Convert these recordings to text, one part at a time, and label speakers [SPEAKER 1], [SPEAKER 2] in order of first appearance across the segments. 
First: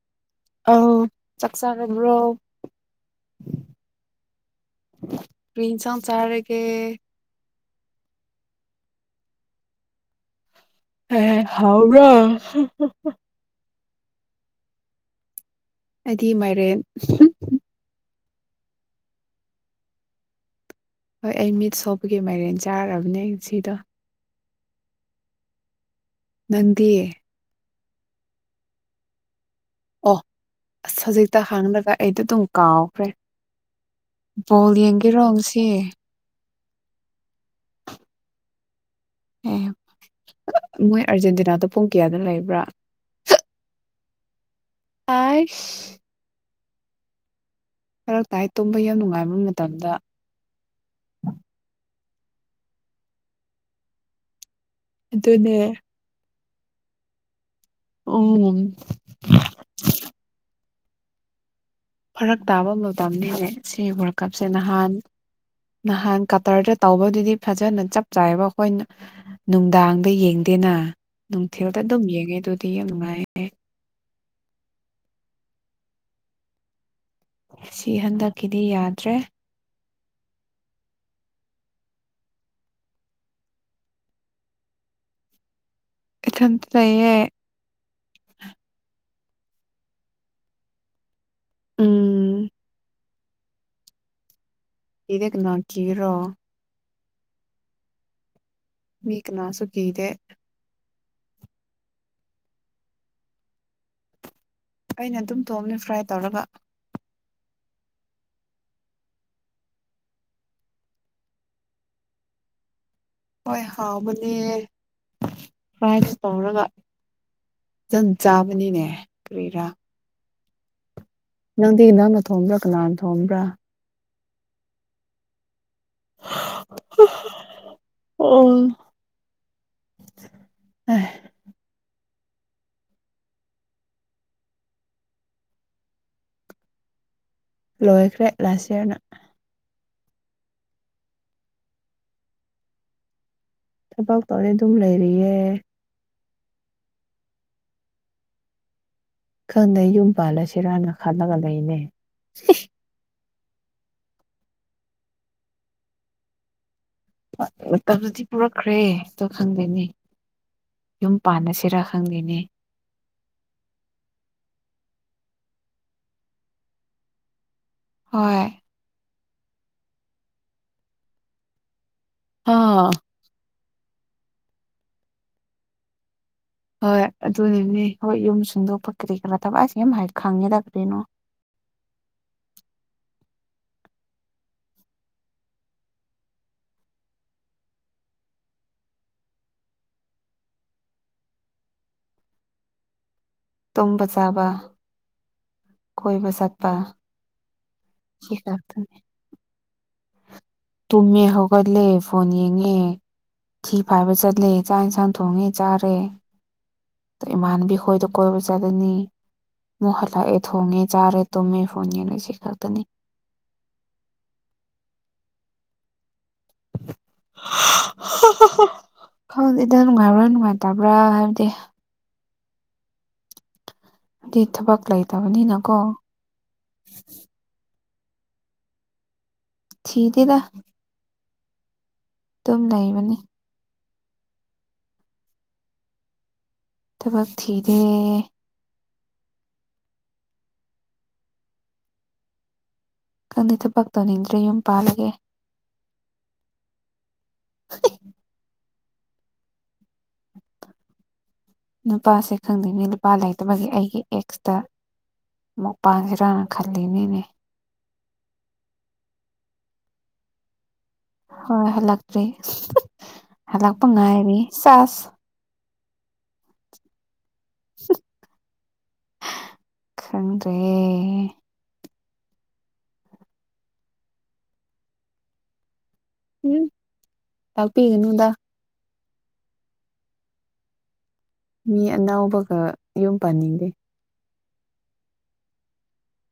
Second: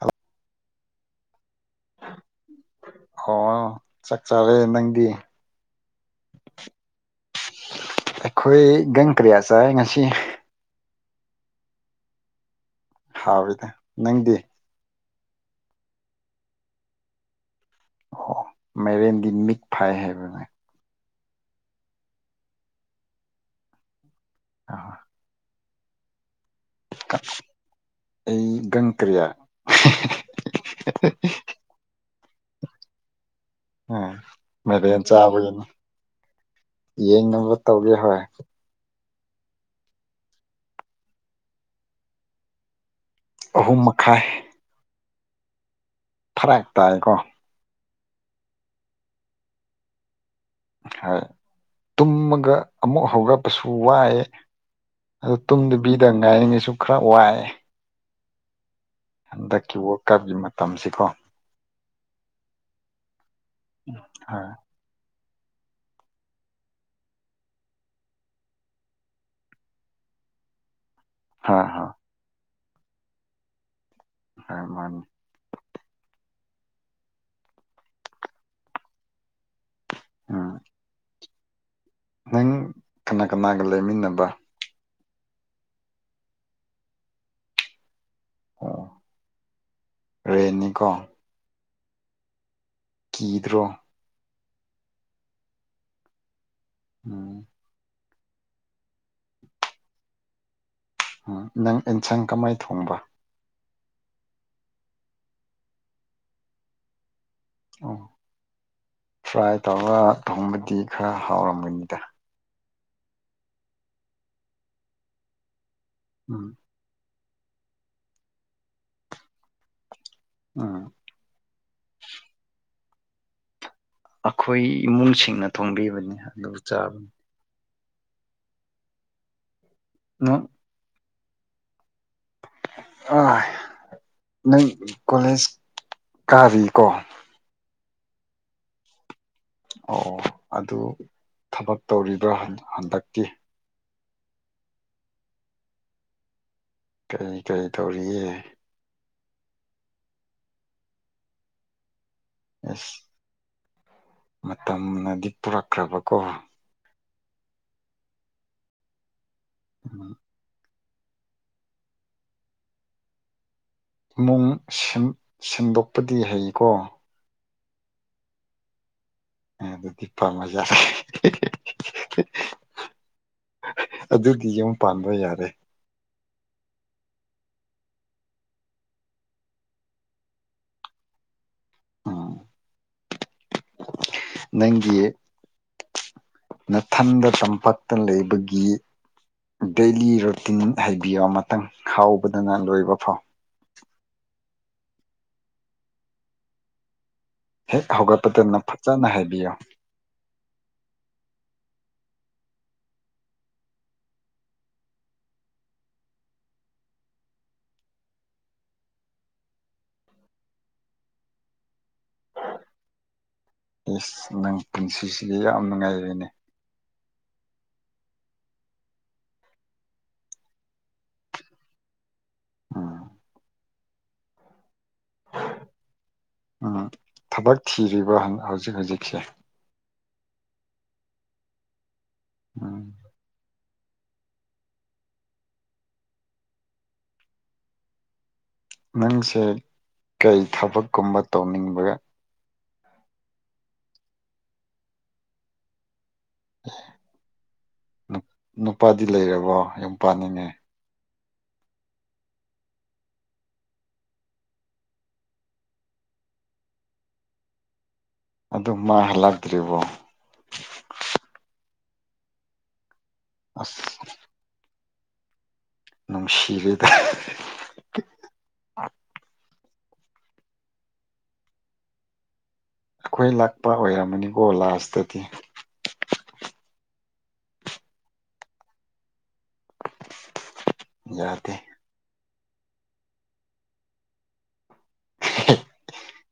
[SPEAKER 1] ꯍ
[SPEAKER 2] ꯑ ꯆꯥꯛ ꯆꯥꯔꯗ꯭ꯔꯣ
[SPEAKER 1] ꯑꯣ ꯆꯠ ꯆꯥꯔꯦ ꯅꯪꯗꯤ
[SPEAKER 2] ꯆꯔꯒꯦ
[SPEAKER 1] ꯑꯩꯈꯣꯏ ꯌꯨꯝ ꯀꯌꯥ ꯆꯥꯔꯦ ꯉꯁꯤ
[SPEAKER 2] ꯑꯦ ꯍꯥꯎꯕ꯭ꯔꯣ
[SPEAKER 1] ꯍꯥꯎꯔꯤꯗ ꯅꯪꯗꯤ
[SPEAKER 2] ꯍꯥꯏꯗꯤ ꯃꯥꯏꯔꯦꯟ
[SPEAKER 1] ꯑꯣ ꯃꯩꯔꯦꯟꯗꯤ ꯃꯤꯛ ꯐꯥꯏ ꯍꯥꯏꯕꯅꯦ
[SPEAKER 2] ꯍꯣꯏ ꯑꯩ ꯃꯤꯠ ꯁꯣꯄꯒꯤ ꯃꯥꯏꯔꯦꯟ ꯆꯥꯔꯕꯅꯦ ꯁꯤꯗꯣ
[SPEAKER 1] ꯑꯥ
[SPEAKER 2] ꯅꯟꯗꯦ
[SPEAKER 1] ꯑꯩ ꯒꯪ ꯀ꯭ꯔꯤꯌꯥ
[SPEAKER 2] ꯑꯣ ꯑꯁ ꯍꯧꯖꯤꯛꯇ ꯍꯪꯔꯒ ꯑꯩꯗꯤ ꯑꯗꯨꯝ ꯀꯥꯎꯈ꯭ꯔꯦ
[SPEAKER 1] ꯎꯝ
[SPEAKER 2] ꯕꯣꯜ
[SPEAKER 1] ꯃꯥꯏꯔꯦꯟ
[SPEAKER 2] ꯌꯦꯡꯒꯦꯔꯣ ꯉꯁꯤ
[SPEAKER 1] ꯆꯥꯕꯒꯤꯅꯤ ꯌꯦꯡꯅꯕ ꯇꯧꯒꯦ ꯍꯣꯏ
[SPEAKER 2] ꯑꯦ ꯃꯣꯏ ꯑꯥꯔꯖꯦꯟꯇꯤꯅꯥꯗꯣ ꯄꯨꯡ ꯀꯌꯥꯗ ꯂꯩꯕ꯭ꯔꯥ
[SPEAKER 1] ꯑꯍꯨꯝ ꯃꯈꯥꯏ
[SPEAKER 2] ꯑꯥꯁ
[SPEAKER 1] ꯐꯔꯛ ꯇꯥꯏꯀꯣ
[SPEAKER 2] ꯐꯔ ꯇꯥꯏ ꯇꯨꯝꯕ ꯌꯥꯝ ꯅꯨꯡꯉꯥꯏꯕ ꯃꯇꯝꯗ
[SPEAKER 1] ꯍꯣꯏ ꯇꯨꯝꯃꯒ ꯑꯃꯨꯛ ꯍꯧꯔꯛꯄꯁꯨ ꯋꯥꯏꯌꯦ ꯑꯗꯨ
[SPEAKER 2] ꯑꯗꯨꯅꯦ
[SPEAKER 1] ꯇꯨꯝꯗꯕꯤꯗ ꯉꯥꯏꯔꯤꯅꯦ ꯁꯨ ꯈꯔ ꯋꯥꯏ
[SPEAKER 2] ꯎꯝ
[SPEAKER 1] ꯍꯟꯗꯛꯀꯤ ꯋꯥꯀꯞꯒꯤ ꯃꯇꯝꯁꯤꯀꯣ
[SPEAKER 2] ꯐꯔꯛ ꯇꯥꯕ ꯃꯇꯝꯅꯤꯅꯦ ꯁꯤ ꯋꯥꯔꯜ ꯀꯞꯁꯦ
[SPEAKER 1] ꯍꯣꯏ
[SPEAKER 2] ꯅꯍꯥꯟ ꯅꯍꯥꯟ ꯀꯇꯔꯗ ꯇꯧꯕꯗꯨꯗꯤ ꯐꯖꯅ ꯆꯞ ꯆꯥꯏꯕ ꯑꯩꯈꯣꯏꯅ ꯅꯨꯡꯗꯥꯡꯗ ꯌꯦꯡꯗꯦꯅ
[SPEAKER 1] ꯍꯣꯏ
[SPEAKER 2] ꯅꯨꯡꯊꯤꯜꯗ
[SPEAKER 1] ꯍꯣꯏ
[SPEAKER 2] ꯑꯗꯨꯝ ꯌꯦꯡꯉꯦ ꯑꯗꯨꯗꯤ ꯌꯥꯝ ꯅꯨꯡꯉꯥꯏꯌꯦ
[SPEAKER 1] ꯍ ꯃꯥꯅꯤ
[SPEAKER 2] ꯁꯤ ꯍꯟꯗꯛꯀꯤꯗꯤ ꯌꯥꯗ꯭ꯔꯦ
[SPEAKER 1] ꯑꯝ ꯅꯪ ꯀꯅꯥ-ꯀꯅꯥꯒ ꯂꯩꯃꯤꯟꯅꯕ
[SPEAKER 2] ꯏꯊꯟꯇ ꯂꯩꯌꯦ
[SPEAKER 1] ꯑꯣ ꯔꯦꯅꯤꯀꯣ
[SPEAKER 2] ꯎꯝ
[SPEAKER 1] ꯀꯤꯗ꯭ꯔꯣ
[SPEAKER 2] ꯀꯤꯗꯦ ꯀꯅꯥ ꯀꯤꯒꯦꯔꯣ
[SPEAKER 1] ꯎꯝ
[SPEAKER 2] ꯃꯤ ꯀꯅꯥꯁꯨ ꯀꯤꯗꯦ
[SPEAKER 1] ꯑꯝ ꯅꯪ ꯑꯦꯟꯁꯥꯡ ꯀꯃꯥꯏ ꯊꯣꯡꯕ
[SPEAKER 2] ꯑꯩꯅ ꯑꯗꯨꯝ ꯇꯣꯕꯅꯦ ꯐ꯭ꯔꯥꯏ ꯇꯧꯔꯒ
[SPEAKER 1] ꯑꯣ ꯐ꯭ꯔꯥꯏ ꯇꯧꯔ ꯊꯣꯡꯕꯗꯤ ꯈꯔ ꯍꯥꯎꯔꯝꯒꯅꯤꯗ
[SPEAKER 2] ꯍꯣꯏ ꯍꯥꯎꯕꯅꯦ ꯐ꯭ꯔꯥꯏꯁꯨ
[SPEAKER 1] ꯎꯝ
[SPEAKER 2] ꯇꯧꯔꯒ ꯖꯟ ꯆꯥꯕꯅꯤꯅꯦ ꯀꯔꯤꯔꯥ
[SPEAKER 1] ꯎꯝ
[SPEAKER 2] ꯅꯪꯗꯤ ꯅꯪꯅ ꯊꯣꯡꯕ꯭ꯔꯥ ꯀꯅꯥꯅ ꯊꯣꯡꯕ꯭ꯔꯥ
[SPEAKER 1] ꯑꯈꯣꯏ ꯏꯃꯨꯡꯁꯤꯡꯅ ꯊꯣꯡꯕꯤꯕꯅꯤ ꯑꯗꯨꯒ ꯆꯥꯕꯅꯤ
[SPEAKER 2] ꯑꯣ
[SPEAKER 1] [unintelligible]
[SPEAKER 2] ꯍꯦ
[SPEAKER 1] ꯑꯥꯏ ꯅꯪ ꯀꯣꯂꯦꯖ ꯀꯥꯔꯤꯀꯣ
[SPEAKER 2] ꯂꯣꯏꯈ꯭ꯔꯦ ꯂꯥꯁ ꯏꯌꯥꯔꯅ
[SPEAKER 1] ꯑꯣ ꯑꯗꯨ ꯊꯕꯛ ꯇꯧꯔꯤꯕ꯭ꯔꯥ ꯍꯟꯗꯛꯇꯤ
[SPEAKER 2] ꯊꯕꯛ ꯇꯧꯔꯦ ꯑꯗꯨꯝ ꯂꯩꯔꯤꯌꯦ
[SPEAKER 1] ꯀꯩ-ꯀꯩ ꯇꯧꯔꯤꯌꯦ
[SPEAKER 2] ꯈꯪꯗꯦ ꯌꯨꯝ ꯄꯥꯜꯂꯁꯤꯔꯥꯅ ꯈꯜꯂꯒ ꯂꯩꯅꯦ
[SPEAKER 1] ꯑꯁ ꯃꯇꯝꯅꯗꯤ ꯄꯨꯔꯛꯈ꯭ꯔꯕꯀꯣ
[SPEAKER 2] ꯃꯇꯝꯅꯗꯤ ꯄꯨꯔꯛꯈ꯭ꯔꯦ ꯑꯗꯣ ꯈꯪꯗꯦꯅꯦ ꯌꯨꯝ ꯄꯥꯟꯅꯁꯤꯔꯥ ꯈꯪꯗꯦꯅꯦ
[SPEAKER 1] ꯏꯃꯨꯡ ꯁꯤꯟ ꯁꯤꯟꯗꯣꯛꯄꯗꯤ ꯍꯩꯀꯣ
[SPEAKER 2] ꯍꯣꯏ
[SPEAKER 1] ꯑ ꯑꯗꯨ ꯤꯞꯄꯄꯥ ꯃꯖꯥ
[SPEAKER 2] ꯍꯥꯥ
[SPEAKER 1] ꯑꯗꯨꯗꯤ ꯌꯨꯝ ꯄꯥꯟꯕ ꯌꯥꯔꯦ
[SPEAKER 2] ꯍꯣꯏ ꯑꯗꯨꯅꯤꯅꯦ ꯍꯣꯏ ꯌꯨꯝ ꯁꯨꯡꯗꯣꯛꯄ ꯀꯔꯤ ꯀꯔꯥ ꯊꯕꯛꯁꯦ ꯌꯥꯝ ꯈꯪꯉꯦꯗ ꯀꯔꯤꯅꯣ
[SPEAKER 1] ꯎꯝ ꯅꯪꯒꯤ ꯅꯊꯟꯗ ꯇꯝꯄꯥꯛꯇ ꯂꯩꯕꯒꯤ ꯗꯦꯂꯤ ꯔꯨꯇꯤꯟ ꯍꯥꯏꯩꯕꯤꯌꯣ ꯃꯇꯪ ꯍꯥꯎꯕꯗꯅ ꯂꯣꯏꯕ ꯐꯥꯎ
[SPEAKER 2] ꯇꯨꯝꯕ ꯆꯥꯕ ꯀꯣꯏꯕ ꯆꯠꯄ
[SPEAKER 1] ꯍꯦꯛ
[SPEAKER 2] ꯁꯤ
[SPEAKER 1] ꯍꯧꯒꯠꯄꯇꯅ
[SPEAKER 2] ꯈꯛꯇꯅꯦ
[SPEAKER 1] ꯐꯖꯅ ꯍꯥꯏꯕꯤꯌꯨ
[SPEAKER 2] ꯇꯨꯝꯃꯦ ꯍꯧꯒꯠꯂꯦ ꯐꯣꯟ ꯌꯦꯡꯉꯦ ꯊꯤ ꯐꯥꯏꯕ ꯆꯠꯂꯦ ꯆꯥꯛ ꯏꯟꯁꯥꯡ ꯊꯣꯡꯉꯦ ꯆꯥꯔꯦ ꯏꯃꯥꯟꯕꯤ ꯍꯣꯏꯗ ꯀꯣꯏꯕ ꯆꯠꯅꯤ ꯃꯨ ꯍꯜꯂꯛꯑꯦ ꯊꯣꯡꯉꯦ ꯆꯥꯔꯦ ꯇꯨꯝꯃꯦ ꯐꯣꯟ ꯌꯦꯡꯉꯦ ꯁꯤ ꯈꯛꯇꯅꯤ
[SPEAKER 1] ꯌꯦꯁ ꯅꯪ ꯄꯨꯟꯁꯤꯁꯤꯗꯤ ꯌꯥꯝ ꯅꯨꯡꯉꯥꯏꯔꯤꯅꯦ [unintelligible]
[SPEAKER 2] ꯈꯪꯗꯦꯗ ꯅꯨꯡꯉꯥꯏꯕ꯭ꯔꯥ ꯅꯨꯡꯉꯥꯏꯇꯕ꯭ꯔꯥ ꯍꯥꯏꯕꯗꯤ
[SPEAKER 1] ꯑꯝ
[SPEAKER 2] ꯑꯗꯨꯗꯤ ꯊꯕꯛ ꯂꯩꯇꯕꯅꯤꯅꯀꯣ
[SPEAKER 1] ꯎꯝ ꯊꯕꯛ ꯊꯤꯔꯤꯕ ꯍꯧꯖꯤꯛ ꯍꯧꯖꯤꯛꯁꯦ
[SPEAKER 2] ꯊꯗꯦꯗ ꯑꯗꯨꯝ
[SPEAKER 1] ꯎꯝ
[SPEAKER 2] ꯂꯩꯕꯅꯤ ꯊꯕꯛ ꯊꯗꯦ
[SPEAKER 1] ꯅꯪꯁꯦ ꯀꯩ ꯊꯕꯛꯀꯨꯝꯕ ꯇꯧꯅꯤꯡꯕꯒ
[SPEAKER 2] ꯀꯪꯗ ꯊꯕꯛꯇꯧꯅꯤꯡꯗ꯭ꯔ ꯌꯨꯝ ꯄꯥꯜꯂꯒꯦ
[SPEAKER 1] [unintelligible]
[SPEAKER 2] [unintelligible]
[SPEAKER 1] ꯅꯨꯄꯥꯗꯤ ꯂꯩꯔꯕꯣ ꯌꯨꯝ ꯄꯅꯤꯅꯦ
[SPEAKER 2] ꯅꯨꯄꯥꯁꯦ ꯈꯪꯗꯦꯅꯤ ꯅꯨꯄꯥ ꯂꯩꯇꯕꯒꯤ ꯑꯩꯒꯤ ꯑꯦꯛꯁꯇ ꯃꯨꯛ ꯄꯥꯟꯁꯤꯔꯥꯅ ꯈꯜꯂꯤꯅꯤꯅꯦ
[SPEAKER 1] ꯑꯗꯨ ꯃꯥꯍꯜꯂꯛꯇ꯭ꯔꯤꯕꯣ
[SPEAKER 2] ꯍꯣꯏ ꯍꯜꯂꯛꯇ꯭꯭ꯔꯦ
[SPEAKER 1] ꯑꯁ
[SPEAKER 2] ꯍꯜꯂꯛꯄ ꯉꯥꯏꯔꯤ ꯆꯥꯁ
[SPEAKER 1] ꯅꯅꯨꯡꯁꯤꯔꯗ
[SPEAKER 2] ꯈꯪꯡꯗꯦ
[SPEAKER 1] ꯑꯩꯈꯣꯏ ꯂꯥꯛꯄ ꯑꯣꯏꯔꯝꯃꯅꯤꯀꯣ ꯂꯥꯁꯇꯗꯤ
[SPEAKER 2] ꯎꯝ ꯄꯤꯅꯗ
[SPEAKER 1] ꯌꯥꯗꯦ
[SPEAKER 2] ꯃꯤ ꯑꯅꯥꯕꯒ ꯌꯨꯝ ꯄꯥꯟꯅꯤꯡꯗꯦ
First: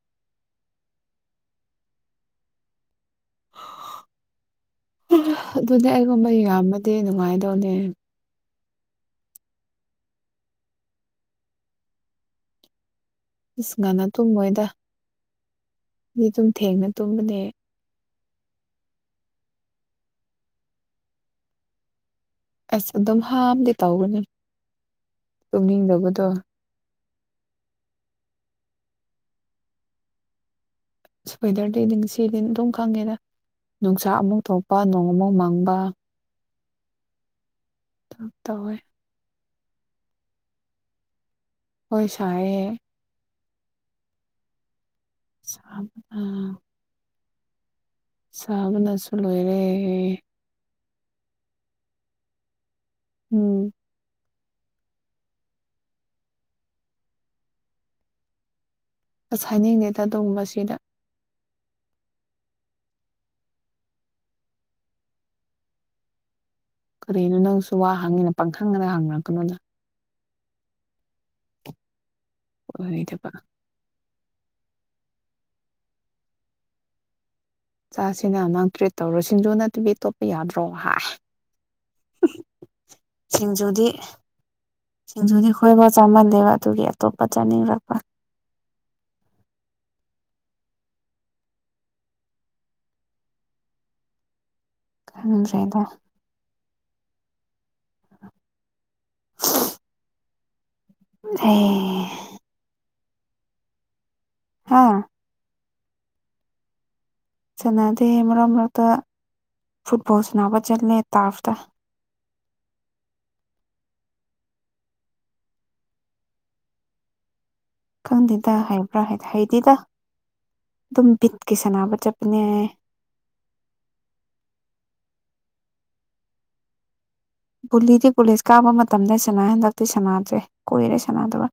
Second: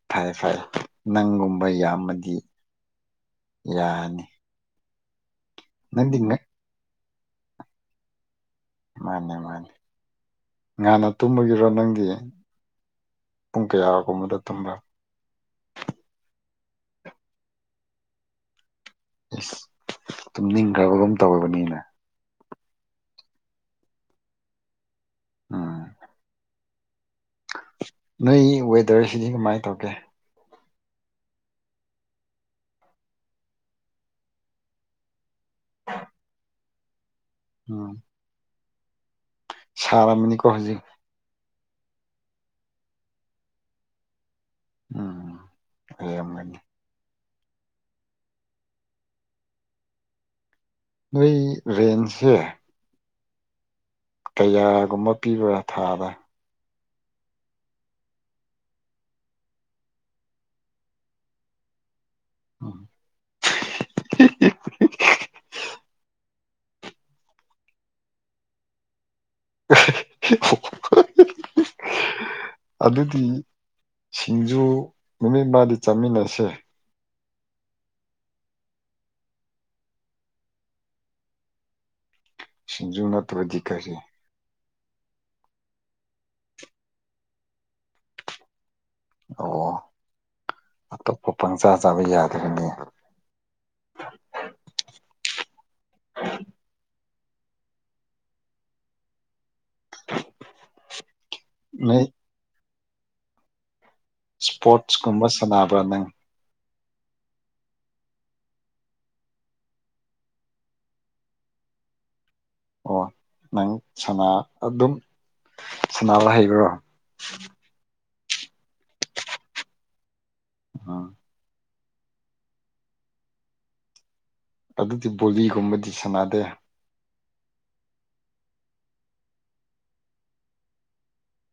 [SPEAKER 1] ꯐꯩ ꯐꯩ ꯅꯪꯒꯨꯝꯕ ꯌꯥꯝꯃꯗꯤ ꯌꯥꯅꯤ
[SPEAKER 2] ꯑꯗꯨꯅꯦ
[SPEAKER 1] ꯅꯪꯗꯤ
[SPEAKER 2] ꯑꯩꯒꯨꯝꯕ
[SPEAKER 1] ꯃꯥꯅꯦ
[SPEAKER 2] ꯌꯥꯝꯃꯗꯤ ꯅꯨꯡꯉꯥꯏꯗꯧꯅꯦ
[SPEAKER 1] ꯃꯥꯅꯤ ꯃꯥꯅꯤ ꯉꯥꯟꯅ ꯇꯨꯝꯕꯒꯤꯔꯣ ꯅꯪꯗꯤ ꯄꯨꯡ
[SPEAKER 2] ꯏꯁ ꯉꯅ
[SPEAKER 1] ꯀꯌꯥꯒꯨꯝꯕꯗ
[SPEAKER 2] ꯇꯨꯝꯃꯣꯏꯗ
[SPEAKER 1] ꯇꯨꯝꯕ꯭ꯔꯥ
[SPEAKER 2] ꯃꯤ ꯑꯗꯨꯨꯝ ꯊꯦꯡꯅ ꯇꯨꯝꯕꯅꯦ
[SPEAKER 1] ꯑꯦꯁ ꯇꯨꯝꯅꯤꯡꯈ꯭ꯔꯒ ꯑꯗꯨꯝ ꯇꯧꯔꯕꯅꯤꯅꯦ
[SPEAKER 2] ꯑꯁ ꯑꯗꯨꯝ ꯍꯝꯗꯤ ꯇꯧꯒꯅꯤ
[SPEAKER 1] ꯎꯝ
[SPEAKER 2] ꯇꯣꯛꯅꯤꯡꯗꯕꯗꯣ
[SPEAKER 1] ꯅꯣꯏ ꯋꯦꯗꯔꯁꯤꯗꯤ ꯀꯃꯥꯏꯅ ꯇꯧꯒꯦ
[SPEAKER 2] ꯁ꯭ꯋꯦꯇꯔꯗꯤꯗꯤ ꯁꯤꯗꯤ ꯑꯗꯨꯝ ꯈꯪꯉꯦꯅ ꯅꯨꯡꯁꯥꯛ ꯑꯃꯨꯛ ꯊꯣꯛꯄ ꯅꯣꯡ ꯑꯃꯨꯥꯎꯛ ꯃꯥꯡ ꯃꯡꯕ ꯇꯋꯦ
[SPEAKER 1] ꯁꯔ ꯑꯃꯅꯤꯅꯤ ꯀ ꯍꯖꯤꯩ
[SPEAKER 2] ꯍꯣꯏ ꯁꯥꯏꯍꯦ
[SPEAKER 1] ꯎꯝ
[SPEAKER 2] ꯁꯥꯝ ꯑꯥ
[SPEAKER 1] ꯑꯣꯏꯔꯝꯒꯅꯤ
[SPEAKER 2] ꯆꯥꯕꯅꯁꯨ ꯂꯣꯏꯔꯦ
[SPEAKER 1] ꯅꯣꯏ ꯔꯦꯟꯁꯦ
[SPEAKER 2] ꯎꯝ
[SPEAKER 1] ꯀꯌꯥꯒꯨꯝꯕ ꯄꯤꯕ꯭ꯔꯥ ꯊꯥꯕ
[SPEAKER 2] ꯑꯁ ꯍꯥꯏꯅꯤꯡꯗꯦꯗ ꯑꯗꯨꯒꯨꯝꯕꯁꯤꯗ
[SPEAKER 1] [unintelligible]
[SPEAKER 2] ꯀꯔꯤꯅꯣ ꯅꯪꯁꯨ ꯋꯥ ꯍꯪꯉꯤꯅ ꯄꯪꯈꯪꯗꯅ ꯍꯪꯅꯔꯛꯀꯅꯣꯗ
[SPEAKER 1] [unintelligible] ꯑꯗꯨꯗꯤ
[SPEAKER 2] ꯍꯗꯄꯥ
[SPEAKER 1] ꯁꯤꯡꯖꯨ ꯅꯨꯃꯤꯠꯃꯗꯤ ꯆꯥꯃꯤꯟꯅꯁꯦ
[SPEAKER 2] ꯆꯆꯥꯁꯤꯅ ꯅ ꯅꯥꯡ ꯇ꯭ꯔꯤꯠ ꯇꯧꯔ ꯁꯤꯡꯖꯨ ꯅꯠꯇꯕꯤꯇꯣꯞꯄ ꯌꯥꯗ꯭ꯔꯣ ꯍꯥꯏ
[SPEAKER 1] ꯁꯤꯡꯖꯨ ꯅꯠꯇꯕꯗꯤ
[SPEAKER 2] ꯁꯤꯡꯖꯨꯗꯤ
[SPEAKER 1] ꯀꯔꯤ
[SPEAKER 2] ꯁꯤꯡꯖꯨꯗꯤ ꯈꯣꯏꯕꯥꯎ ꯆꯥꯃꯟꯂꯦꯕ ꯑꯗꯨꯒꯤ ꯑꯇꯣꯞꯄ ꯆꯥꯅꯤꯡꯔꯛꯄ
[SPEAKER 1] ꯑꯣ ꯑꯇꯣꯞꯄ ꯄꯪꯆꯥꯥ ꯆꯥꯕ ꯌꯥꯗꯒꯅꯤ
[SPEAKER 2] ꯀꯝ ꯆꯗ [unintelligible] ꯑꯦ
[SPEAKER 1] ꯅꯣꯏ
[SPEAKER 2] ꯍꯥ
[SPEAKER 1] ꯏꯁꯄꯣꯔꯠꯁꯀꯨꯝꯕ ꯁꯥꯟꯅꯕ꯭ꯔꯥ ꯅꯪ
[SPEAKER 2] ꯆꯅꯗꯤ ꯃꯔꯔꯣ ꯃꯔꯔꯗ ꯐꯨꯠꯕꯣꯜꯁꯅꯥꯕ ꯆꯜꯂꯦ ꯇꯥꯞꯇ
[SPEAKER 1] ꯑꯣ ꯅꯪ ꯁꯅꯥ ꯑꯗꯨꯝ ꯁꯅꯥꯕ ꯍꯩꯕ꯭ꯔꯣ
[SPEAKER 2] ꯈꯪꯗꯦꯗ ꯍꯥꯏꯕ꯭ꯔꯥ ꯍꯥꯏ ꯍꯩꯗꯤꯗ ꯑꯗꯨꯝ
[SPEAKER 1] ꯎꯝ
[SPEAKER 2] ꯕꯤꯠꯀꯤ ꯁꯅꯕ ꯆꯄꯅꯦ
[SPEAKER 1] ꯑꯗꯨꯗꯤ ꯕꯣꯂꯤꯒꯨꯝꯕꯗꯤ ꯁꯥꯟꯅꯗꯦ
[SPEAKER 2] ꯕꯨꯂꯤꯗꯤ ꯄꯨꯒꯂꯤꯁ ꯀꯥꯕ ꯃꯇꯝꯗ ꯁꯅꯥ ꯍꯟꯗꯛꯇꯤ ꯁꯅꯥꯗ꯭ꯔꯦ ꯀꯣꯏꯔꯦ ꯁꯅꯥꯗꯕ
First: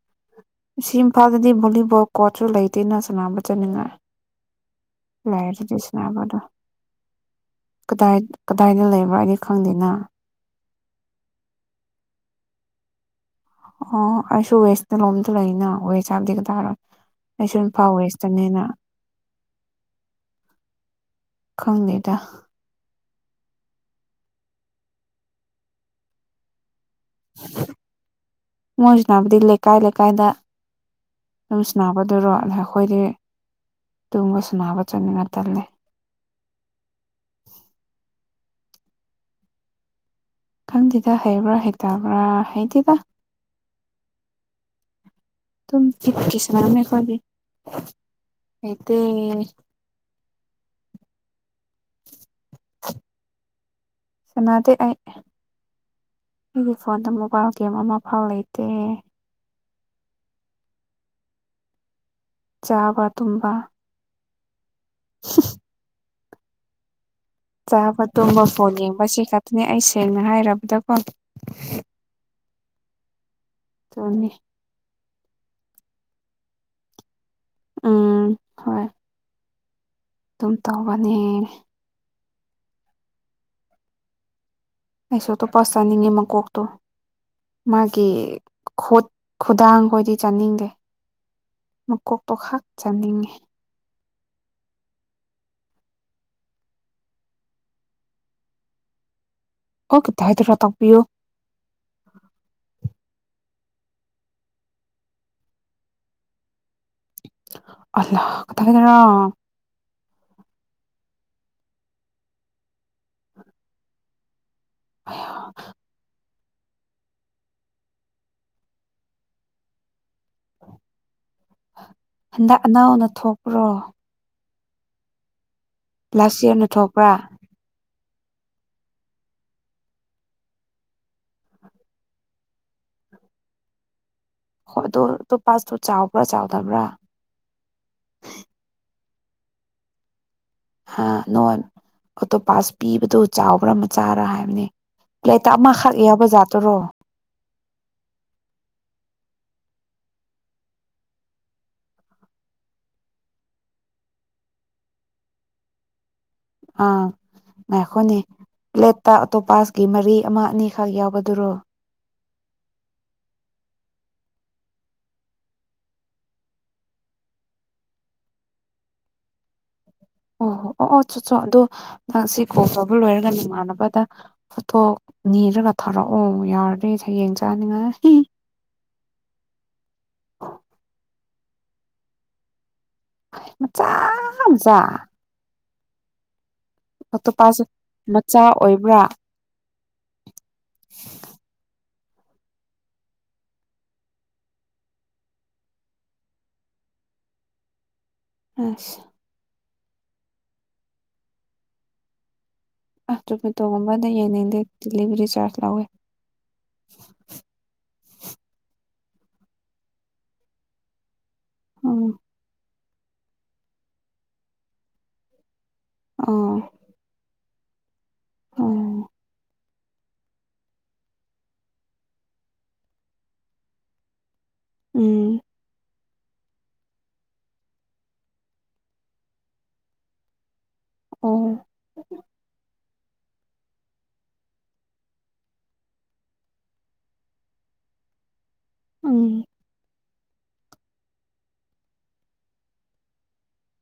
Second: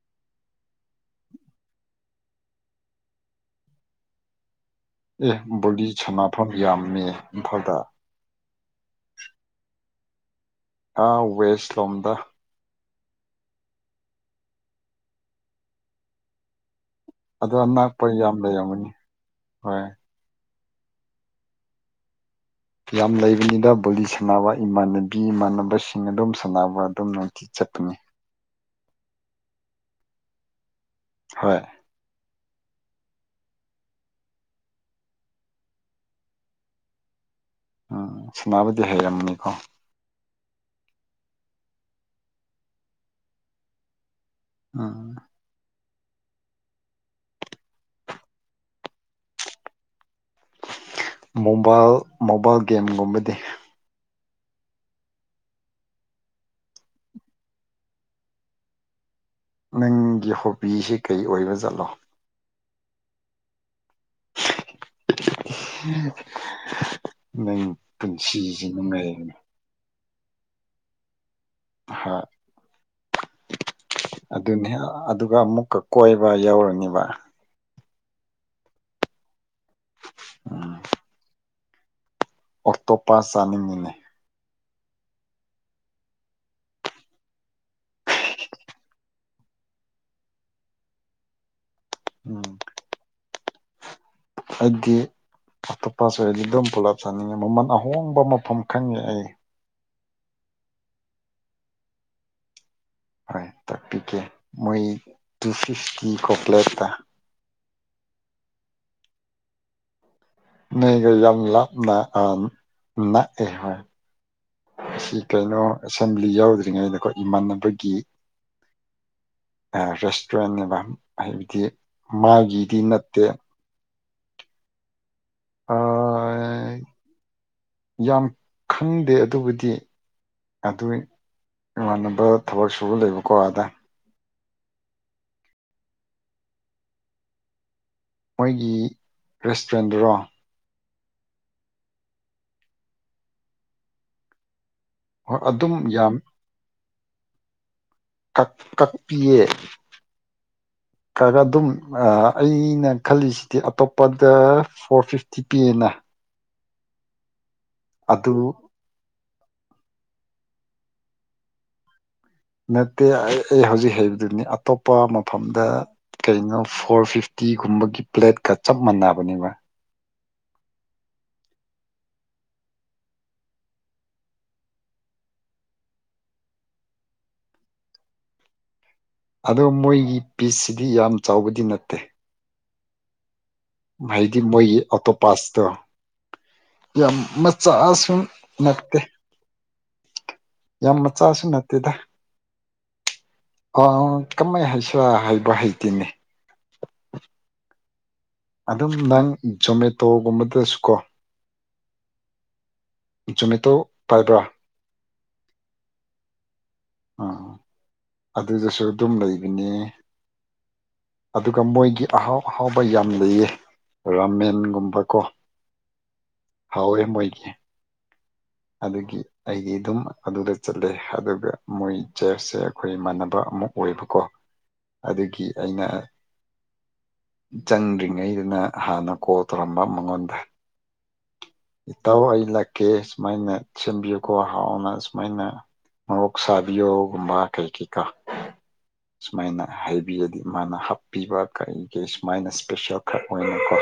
[SPEAKER 2] ꯁꯤ ꯏꯝꯐꯥꯜꯗꯗꯤ ꯚꯣꯂꯤꯕꯣꯜ ꯀꯣꯆꯁꯨ ꯂꯩꯇꯦꯅ ꯁꯅꯥꯅꯕ ꯆꯠꯅꯤꯡꯉꯦ
[SPEAKER 1] ꯑꯦ
[SPEAKER 2] ꯂꯥꯏꯔ
[SPEAKER 1] ꯕꯣꯂꯤ
[SPEAKER 2] ꯁꯅꯥꯕꯗꯨꯣ
[SPEAKER 1] ꯁꯥꯟꯅꯐꯝ ꯌꯥꯝꯃꯤ ꯏꯝꯐꯥꯜꯗ
[SPEAKER 2] ꯀꯗꯥꯏ ꯀꯗꯥꯏꯅ ꯂꯩꯕ꯭ꯔꯥ ꯍꯥꯏꯅꯤ ꯈꯪꯗꯦꯅ
[SPEAKER 1] ꯍꯥ ꯋꯦꯁ ꯂꯣꯝꯗ
[SPEAKER 2] ꯑꯣ ꯑꯩꯁꯨ ꯋꯦꯁꯇ ꯂꯣꯝꯗ ꯂꯩꯅ ꯋꯦꯁ ꯍꯥꯏꯞꯗꯤꯒꯔ
[SPEAKER 1] ꯑꯗꯣ
[SPEAKER 2] ꯑꯩꯁꯨ
[SPEAKER 1] ꯑꯅꯛꯄ ꯌꯥꯝ
[SPEAKER 2] ꯏꯝꯐꯥꯎꯋꯦꯁꯇꯅꯦꯅ
[SPEAKER 1] ꯂꯩꯔꯝꯒꯅꯤ ꯍꯣꯏ
[SPEAKER 2] ꯀꯣꯟꯗꯦꯇ
[SPEAKER 1] ꯌꯥꯝ ꯂꯩꯕꯅꯤꯗ ꯕꯣꯂꯤ ꯁꯥꯟꯅꯕ ꯏꯃꯥꯟꯅꯕꯤ ꯏꯃꯥꯟꯅꯕꯁꯤꯡ ꯑꯗꯨꯝ ꯁꯥꯟꯅꯕ ꯆꯤ ꯆꯠꯇꯅꯦ
[SPEAKER 2] ꯃꯣꯏꯁꯨ ꯅꯥꯅꯕꯗꯤ ꯂꯩꯀꯥꯏ ꯂꯩꯀꯥꯏꯗ
[SPEAKER 1] ꯍꯣꯏ
[SPEAKER 2] ꯑꯗꯨꯝ ꯅꯥꯕꯗꯔꯣꯜꯂꯦ ꯑꯩꯈꯣꯏꯗꯤ ꯇꯨꯝꯕ ꯁꯨꯅꯕ ꯆꯠꯅꯤꯡ ꯇꯅꯤ
[SPEAKER 1] ꯎꯝ ꯁꯅꯥꯕꯨꯗꯤ ꯍꯩꯔꯝꯃꯅꯤꯀꯣ
[SPEAKER 2] ꯈꯪꯗꯦꯗ ꯍꯩꯕ꯭ꯔꯥ ꯍꯩꯇꯕ꯭ꯔꯥ ꯍꯩꯇꯦꯗ
[SPEAKER 1] ꯑ
[SPEAKER 2] ꯇꯝ ꯏꯀꯤ ꯁꯃꯔ ꯃꯦ ꯈꯣꯦ ꯑꯩꯗꯤ
[SPEAKER 1] ꯃꯣꯕꯥꯏꯜ ꯃꯣꯕꯥꯏꯜ ꯒꯦꯝꯒꯨꯝꯕꯗꯤ
[SPEAKER 2] ꯁꯅꯥꯗ ꯑꯩ ꯑꯩꯒꯤ ꯐꯣꯟꯗ ꯃꯣꯕꯥꯏꯜ ꯒꯦꯝ ꯑꯃ ꯐꯥꯎ ꯂꯩꯇꯦ
[SPEAKER 1] ꯅꯪꯒꯤ ꯍꯣꯕꯤꯁꯤ ꯀꯔꯤ ꯑꯣꯏꯕ ꯆꯠꯂꯣ
[SPEAKER 2] ꯆꯥꯕ ꯇꯨꯝꯕ
[SPEAKER 1] ꯍ
[SPEAKER 2] ꯆꯥꯕ ꯇꯨꯝꯕ ꯐꯣꯟ ꯌꯦꯡꯕꯁꯤ ꯈꯛꯇꯅꯤ ꯑꯩ ꯁꯦꯡꯅ ꯍꯥꯏꯔꯕꯗ ꯐꯣꯟ
[SPEAKER 1] ꯍꯣꯏ ꯑꯗꯨꯅꯤ ꯑꯗꯨ ꯑꯗꯨꯒ ꯑꯃꯨꯛꯀ ꯀꯣꯏꯕ ꯌꯥꯎꯔꯅꯤꯕ
[SPEAKER 2] ꯎꯝ ꯍꯣꯏ ꯑꯗꯨꯝ ꯇꯧꯕꯅꯦ
[SPEAKER 1] ꯑꯣꯇꯣꯞꯄꯥꯁ ꯆꯥꯅꯤꯡꯉꯤꯅꯦ
[SPEAKER 2] ꯑꯩꯁꯨ ꯑꯇꯣꯞꯄꯁ ꯆꯥꯅꯤꯡꯉꯦ ꯃꯀꯣꯛꯇꯣ ꯃꯥꯒꯤ ꯈꯨꯠ ꯈꯨꯗꯥꯡꯈꯣꯏꯗꯤ ꯆꯥꯅꯤꯡꯗꯦ ꯃꯀꯣꯛꯇꯣ ꯈꯛ ꯆꯥꯅꯤꯡꯉꯦ
[SPEAKER 1] ꯑꯗꯨꯗꯤ ꯑꯇꯣꯞꯄꯁ ꯑꯣꯏꯔꯗꯤ ꯑꯗꯨꯝ ꯄꯨꯂꯞ ꯆꯥꯅꯤꯡꯉꯦ ꯃꯃꯜ ꯑꯍꯣꯡꯕ ꯃꯐꯝ ꯈꯪꯉꯦ ꯑꯩ
[SPEAKER 2] [unintelligible] ꯇꯥꯛꯄꯤꯌꯨ
[SPEAKER 1] ꯍꯣꯏ ꯇꯥꯛꯄꯤꯒꯦ ꯃꯣꯏ ꯇꯨ ꯐꯤꯞꯇꯤ ꯀꯣ ꯄ꯭ꯂꯦꯠꯇ
[SPEAKER 2] [unintelligible]
[SPEAKER 1] ꯅꯣꯏꯒ ꯌꯝ ꯂꯞꯅ ꯑ ꯅꯛꯑꯦ ꯍꯣꯏ ꯁꯤ ꯀꯩꯅꯣ ꯑꯦꯁꯦꯝꯕ꯭ꯂꯤ ꯌꯥꯎꯗꯦ ꯍꯧꯗ꯭ꯔꯤꯉꯩꯗꯀꯈꯣꯏ ꯏꯃꯥꯟꯅꯕꯒꯤ ꯔꯦꯁꯇꯨꯔꯦꯟꯅꯦꯕ ꯍꯥꯏꯕꯗꯤ
[SPEAKER 2] ꯍꯟꯗꯛ
[SPEAKER 1] ꯃꯥꯒꯤꯗꯤ
[SPEAKER 2] ꯑꯅꯧꯅ
[SPEAKER 1] ꯅꯠꯇꯦ
[SPEAKER 2] ꯊꯣꯛꯄ꯭ꯔꯣ ꯂꯥꯁ ꯏꯌꯥꯔꯅ ꯊꯣꯛꯄ꯭ꯔꯥ
[SPEAKER 1] ꯌꯥꯝ ꯈꯪꯗꯦ ꯑꯗꯨꯕꯨꯗꯤ ꯑꯗꯨ ꯏꯃꯥꯟꯅꯕ ꯊꯕꯛ ꯁꯨꯕ ꯂꯩꯕꯀꯣ ꯑꯥꯗ
[SPEAKER 2] ꯍꯣꯏ ꯑꯗꯨꯣ ꯇꯣ ꯄꯥꯁꯇꯣ ꯆꯥꯎꯕ꯭ꯔꯥ ꯆꯥꯎꯗꯕ꯭ꯔꯥ
[SPEAKER 1] ꯃꯣꯏꯒꯤ ꯔꯦꯁꯇꯨꯔꯦꯟꯗꯨꯔꯣ
[SPEAKER 2] ꯑ ꯅꯣꯏ ꯑꯣꯇꯣꯄꯥꯁ ꯄꯤꯕꯗꯣ ꯆꯥꯎꯕ꯭ꯔꯥ ꯃꯆꯥꯔꯥ ꯍꯥꯏꯕꯅꯤ
[SPEAKER 1] ꯍꯣꯏ
[SPEAKER 2] ꯄ꯭ꯂꯦꯠꯇ
[SPEAKER 1] ꯑꯗꯨꯝ
[SPEAKER 2] ꯑꯃꯈꯛ
[SPEAKER 1] ꯌꯥꯝ
[SPEAKER 2] ꯌꯥꯎꯕ ꯖꯥꯠꯇꯨꯔꯣ
[SPEAKER 1] ꯀꯛ ꯀꯛꯄꯤꯌꯦ [unintelligible] ꯑꯗꯨꯝ ꯑꯩꯅ ꯈꯜꯂꯤꯁꯤꯗꯤ ꯑꯇꯣꯞꯄꯗ ꯐꯣꯔ ꯐꯤꯐꯇꯤ ꯄꯤꯌꯦꯅ
[SPEAKER 2] ꯑꯥ ꯉꯥꯏꯈꯣꯅꯦ
[SPEAKER 1] ꯑꯗꯨ
[SPEAKER 2] ꯄ꯭ꯂꯦꯠ ꯇ ꯑꯣꯇꯣꯞꯄꯥꯁꯀꯤ ꯃꯔꯤ ꯑꯃ ꯑꯅꯤꯈꯛ ꯌꯥꯎꯕꯗꯨꯔꯣ
[SPEAKER 1] ꯅꯠꯇꯦ ꯑꯩ ꯑꯩ ꯍꯧꯖꯤꯛ ꯍꯩꯕꯗꯨꯅꯤ ꯑꯇꯣꯞꯄ ꯃꯐꯝꯗ ꯀꯩꯅꯣ ꯐꯣꯔ ꯐꯤꯐꯇꯤ ꯇꯤꯒꯨꯝꯕꯒꯤ ꯄ꯭ꯂꯦꯠꯀ ꯆꯞ ꯃꯥꯟꯅꯕꯅꯦꯕ
[SPEAKER 2] ꯑꯣ ꯍꯣ ꯑꯣ ꯑꯣ ꯆꯣꯠ ꯆꯣ ꯑꯗꯣ ꯅꯪ ꯁꯤ ꯀꯣꯕꯨ ꯂꯣꯏꯔꯒ ꯅꯣꯡꯃꯥꯟꯅꯕꯗ ꯐꯣꯇꯣ ꯅꯤꯔꯒ ꯊꯥꯔꯛꯑꯣ ꯌꯥꯔꯗꯤ ꯍꯌꯦꯡ ꯆꯥꯅꯤꯡꯉꯥꯏ
[SPEAKER 1] ꯑꯗꯣ ꯃꯣꯏꯒꯤ ꯄꯤꯁꯁꯤꯗꯤ ꯌꯥꯝ ꯆꯥꯎꯕꯗꯤ ꯅꯠꯇꯦ
[SPEAKER 2] ꯃꯆꯥ
[SPEAKER 1] ꯍꯥꯏꯗꯤ ꯃꯣꯏ
[SPEAKER 2] ꯃꯆꯥ
[SPEAKER 1] ꯑꯣꯇꯣꯄꯥꯁꯇꯣ ꯌꯥꯝ
[SPEAKER 2] ꯑꯣꯇꯣꯞꯄꯥꯁ
[SPEAKER 1] ꯃꯆꯥꯁꯨ
[SPEAKER 2] ꯃꯆꯥ
[SPEAKER 1] ꯅꯠꯇꯦ
[SPEAKER 2] ꯑꯣꯏꯕ꯭ꯔꯥ
[SPEAKER 1] ꯌꯥꯝ ꯃꯆꯥꯁꯨ ꯅꯠꯇꯦꯗ ꯑ ꯀꯃꯥꯏ ꯍꯥꯏꯁꯤꯔ ꯍꯥꯏꯕ ꯍꯩꯇꯦꯅꯤ ꯑꯗꯨꯝ
[SPEAKER 2] ꯑꯁ
[SPEAKER 1] ꯅꯪ ꯖꯣꯃꯦꯇꯣꯒꯨꯝꯕꯗꯁꯨꯀꯣ
[SPEAKER 2] [unintelligible]
[SPEAKER 1] ꯖꯣꯃꯦꯇꯣ
[SPEAKER 2] ꯒꯨꯝꯕꯗ
[SPEAKER 1] ꯄꯥꯏꯕ꯭ꯔꯥ
[SPEAKER 2] ꯌꯦꯡꯅꯤꯡꯗꯦ ꯗꯥꯂꯤꯚꯔꯤ ꯆꯥꯔꯖ ꯂꯧꯋꯦ
[SPEAKER 1] ꯎꯝ ꯑꯗꯨꯗꯁꯨ ꯑꯗꯨꯝ ꯂꯩꯕꯅꯤ ꯑꯗꯨꯒ
[SPEAKER 2] ꯎꯝ
[SPEAKER 1] ꯃꯣꯏꯒꯤ ꯑꯍꯥꯎ ꯑꯍꯥꯎꯕ ꯌꯥꯝ ꯂꯩꯌꯦ ꯔꯥꯃꯦꯟꯒꯨꯝꯕꯀꯣ
[SPEAKER 2] ꯑꯥ
[SPEAKER 1] ꯍꯥꯎꯋꯦ ꯃꯣꯏꯒꯤ
[SPEAKER 2] ꯎꯝ
[SPEAKER 1] ꯑꯗꯨꯒꯤ ꯑꯩꯗꯤ ꯑꯗꯨꯝ ꯑꯗꯨꯗ ꯆꯠꯂꯦ ꯑꯗꯨꯒ ꯃꯣꯏ ꯆꯦꯁꯁꯦ ꯑꯩꯈꯣꯏ ꯏꯃꯥꯟꯅꯕ ꯑꯃ ꯑꯣꯏꯕꯀꯣ
[SPEAKER 2] ꯎꯝ
[SPEAKER 1] ꯑꯗꯨꯒꯤ ꯑꯩꯅ ꯆꯪꯗ꯭ꯔꯤꯉꯩꯗꯨꯅ ꯍꯥꯟꯅ ꯀꯣꯜ ꯇꯧꯔꯝꯕ ꯃꯉꯣꯟꯗ
[SPEAKER 2] ꯑꯣ
[SPEAKER 1] ꯏꯇꯥꯎ ꯑꯩ ꯂꯥꯛꯀꯦ ꯁꯨꯃꯥꯏꯅ ꯁꯦꯝꯕꯤꯌꯨꯀꯣ ꯍꯥꯎꯅ ꯁꯨꯃꯥꯏꯅ ꯃꯣꯔꯣꯛꯁꯥꯕꯤꯌꯣꯒꯨꯝꯕ ꯀꯩꯀꯩ ꯀꯣ
[SPEAKER 2] ꯎꯝ
[SPEAKER 1] ꯁꯨꯃꯥꯏꯅ ꯍꯥꯕꯤꯔꯗꯤ ꯃꯥꯅ ꯍꯥꯞꯄꯤꯕ ꯀꯔꯤ ꯀꯩ ꯁꯨꯃꯥꯏꯅ ꯏꯁꯄꯦꯁꯦꯜ ꯈꯔ ꯑꯣꯏꯅꯀꯣ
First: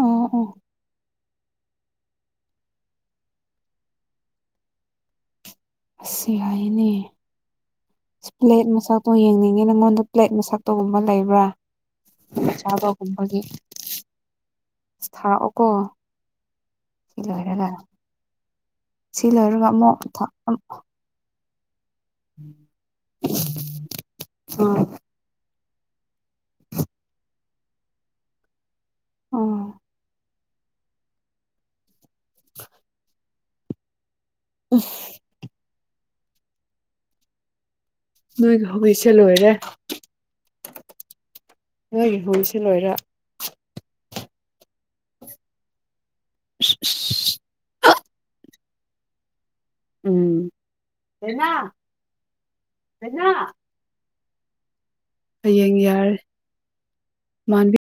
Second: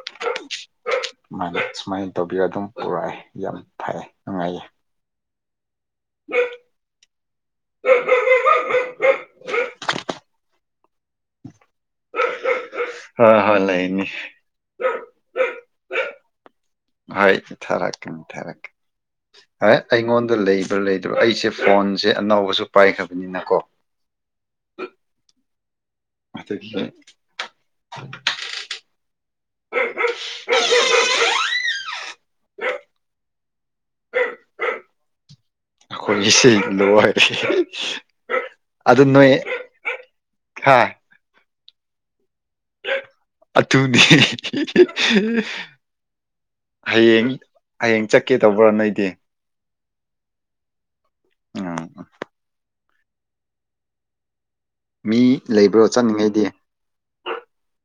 [SPEAKER 2] ꯑꯣꯑꯣ
[SPEAKER 1] ꯃꯥꯅꯤ ꯁꯨꯃꯥꯏꯅ ꯇꯧꯕꯤꯔ ꯑꯗꯨꯝ ꯄꯨꯔꯛꯑꯦ ꯌꯥꯝ ꯐꯩꯌꯦ ꯅꯨꯡꯉꯥꯏꯌꯦ
[SPEAKER 2] ꯁꯤ ꯍꯩꯅꯤ ꯄ꯭ꯂꯦꯠ ꯃꯁꯛꯇꯣ ꯌꯦꯡꯅꯤꯡ ꯅꯉꯣꯟꯗ ꯄ꯭ꯂꯦꯠ ꯃꯁꯛꯇꯨꯒꯨꯝꯕ ꯂꯩꯕ꯭ꯔꯥ
[SPEAKER 1] ꯍꯣꯏ
[SPEAKER 2] ꯆꯥꯕꯒꯨꯝꯕꯒꯤ
[SPEAKER 1] ꯍꯣꯏ ꯂꯩꯅꯤ
[SPEAKER 2] ꯊꯥꯛꯑꯣꯀꯣ
[SPEAKER 1] ꯍ ꯊꯔꯛ ꯀ ꯊꯔꯛ
[SPEAKER 2] ꯁꯤ ꯂꯣꯏꯔꯒ
[SPEAKER 1] ꯑꯦ
[SPEAKER 2] ꯑꯃꯨꯛ ꯊꯥ
[SPEAKER 1] ꯑꯩꯉꯣꯟꯗ
[SPEAKER 2] ꯑꯝ
[SPEAKER 1] ꯂꯩꯕ꯭ꯔꯥ ꯂꯩꯗ꯭ꯔꯥ ꯑꯩꯁꯦ ꯐꯣꯟꯁꯦ ꯑꯅꯧꯕꯁꯨ ꯄꯥꯏꯈ꯭ꯔꯕꯅꯤꯅꯀꯣ
[SPEAKER 2] ꯎꯝ
[SPEAKER 1] ꯑꯗ ꯒꯤ
[SPEAKER 2] ꯑꯣ
[SPEAKER 1] [unintelligible]
[SPEAKER 2] [unintelligible]
[SPEAKER 1] ꯑꯩꯈꯣꯏꯒꯤꯁ ꯂꯣꯏꯔꯦ
[SPEAKER 2] ꯅꯣꯏꯒꯤ
[SPEAKER 1] ꯑꯗꯨ
[SPEAKER 2] ꯍꯧꯔꯤꯁꯦ
[SPEAKER 1] ꯅꯣꯏ
[SPEAKER 2] ꯂꯣꯏꯔꯦ ꯅꯣꯏꯒꯤ ꯍꯧꯁꯦ
[SPEAKER 1] ꯑꯆꯨꯝꯅꯤ ꯍꯌꯦꯡ ꯍꯌꯦꯡ ꯆꯠꯀꯦ ꯇꯧꯕ꯭ꯔꯥ ꯅꯣꯏꯗꯤ
[SPEAKER 2] ꯎꯝ ꯊꯅ
[SPEAKER 1] ꯎꯝ
[SPEAKER 2] ꯊꯅ
[SPEAKER 1] ꯃꯤ ꯂꯩꯕ꯭ꯔꯣ
[SPEAKER 2] ꯌꯥꯔꯦ
[SPEAKER 1] ꯆꯠꯅꯤꯡꯉꯩꯗꯤ